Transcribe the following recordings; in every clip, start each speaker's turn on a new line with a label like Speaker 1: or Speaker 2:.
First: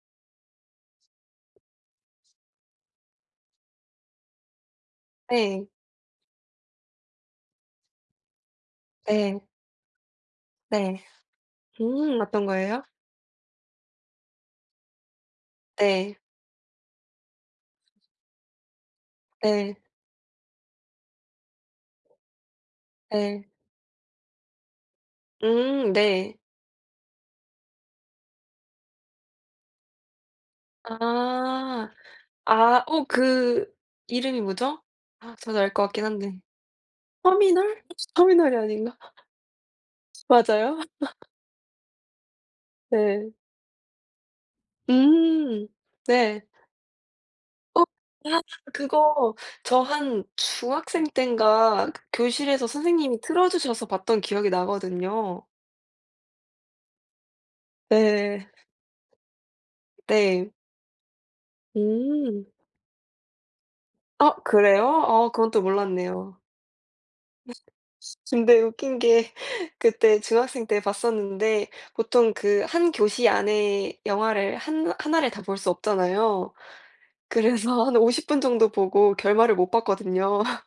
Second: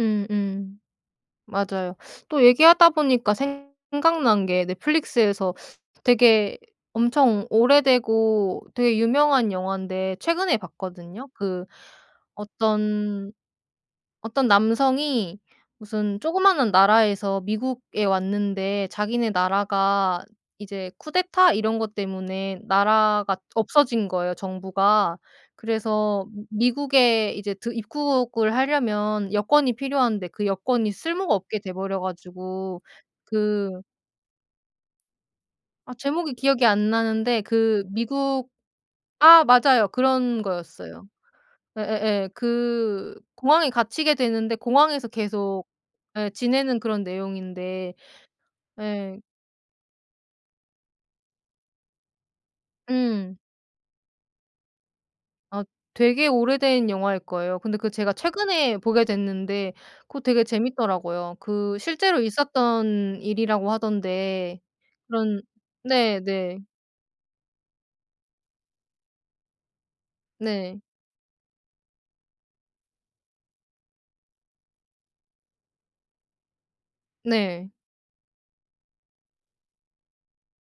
Speaker 1: 음 음 맞아요. 또 얘기하다 보니까 생각난 게 넷플릭스에서
Speaker 2: 예.
Speaker 1: 되게 엄청 오래되고 되게
Speaker 2: 네.
Speaker 1: 유명한 영환데 최근에
Speaker 2: 네.
Speaker 1: 봤거든요. 그
Speaker 2: 음 어떤 거예요?
Speaker 1: 어떤, 어떤 남성이
Speaker 2: 네.
Speaker 1: 무슨 쪼그마한 나라에서 미국에 왔는데 자기네
Speaker 2: 네.
Speaker 1: 나라가 이제 쿠데타 이런 거 때문에 나라가
Speaker 2: 네.
Speaker 1: 없어진 거예요 정부가.
Speaker 2: 음
Speaker 1: 그래서
Speaker 2: 네.
Speaker 1: 미 미국에 이제 들 입국을 하려면 여권이 필요한데 그 여권이 쓸모가 없게 돼
Speaker 2: 아.
Speaker 1: 버려 가지고
Speaker 2: 아 어
Speaker 1: 그
Speaker 2: 그 이름이 뭐죠? 아 저도 알 것
Speaker 1: 아
Speaker 2: 같긴
Speaker 1: 제목이
Speaker 2: 한데.
Speaker 1: 기억이 안 나는데
Speaker 2: 터미널?
Speaker 1: 그
Speaker 2: 혹시
Speaker 1: 미국
Speaker 2: 터미널이 아닌가?
Speaker 1: 아 맞아요. 그런
Speaker 2: 맞아요?
Speaker 1: 거였어요. 예예예. 그
Speaker 2: 네.
Speaker 1: 공항에 갇히게 되는데 공항에서 계속
Speaker 2: 음
Speaker 1: 예
Speaker 2: 네.
Speaker 1: 지내는 그런
Speaker 2: 어!
Speaker 1: 내용인데.
Speaker 2: 아
Speaker 1: 예.
Speaker 2: 그거 저 한 중학생 땐가 교실에서 선생님이
Speaker 1: 음.
Speaker 2: 틀어 주셔서 봤던 기억이 나거든요.
Speaker 1: 아 되게 오래된 영화일 거예요. 근데 그 제가
Speaker 2: 네.
Speaker 1: 최근에 보게 됐는데 그거 되게
Speaker 2: 네.
Speaker 1: 재밌더라고요. 그 실제로
Speaker 2: 음.
Speaker 1: 있었던 일이라고
Speaker 2: 어!
Speaker 1: 하던데
Speaker 2: 그래요? 어
Speaker 1: 그런
Speaker 2: 그건 또 몰랐네요.
Speaker 1: 네네.
Speaker 2: 네. 근데 웃긴 게 그때 중학생
Speaker 1: 네.
Speaker 2: 때 봤었는데 보통 그 1 교시 안에 영화를 한나 하나를 다 볼 수 없잖아요.
Speaker 1: 네.
Speaker 2: 그래서 한 50 분 정도 보고 결말을 못 봤거든요.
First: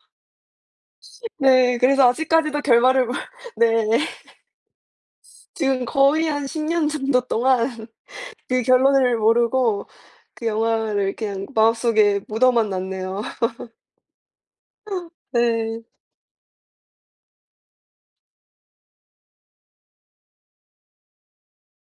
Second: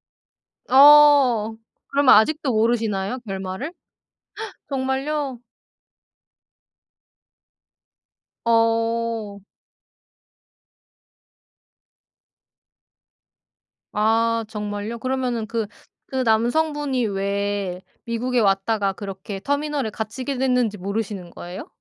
Speaker 1: 어
Speaker 2: 네. 그래서
Speaker 1: 그러면 아직도
Speaker 2: 아직까지도 결말을 몰
Speaker 1: 모르시나요 결말을?
Speaker 2: 네.
Speaker 1: 정말요?
Speaker 2: 지금 거의 한 10 년 정도 동안 그 결론을
Speaker 1: 어.
Speaker 2: 모르고 그 영화를 그냥 마음속에 묻어만 놨네요.
Speaker 1: 아 정말요? 그러면은 그,
Speaker 2: 네.
Speaker 1: 그 남성분이 왜 미국에 왔다가 그렇게 터미널에 갇히게 됐는지 모르시는 거예요?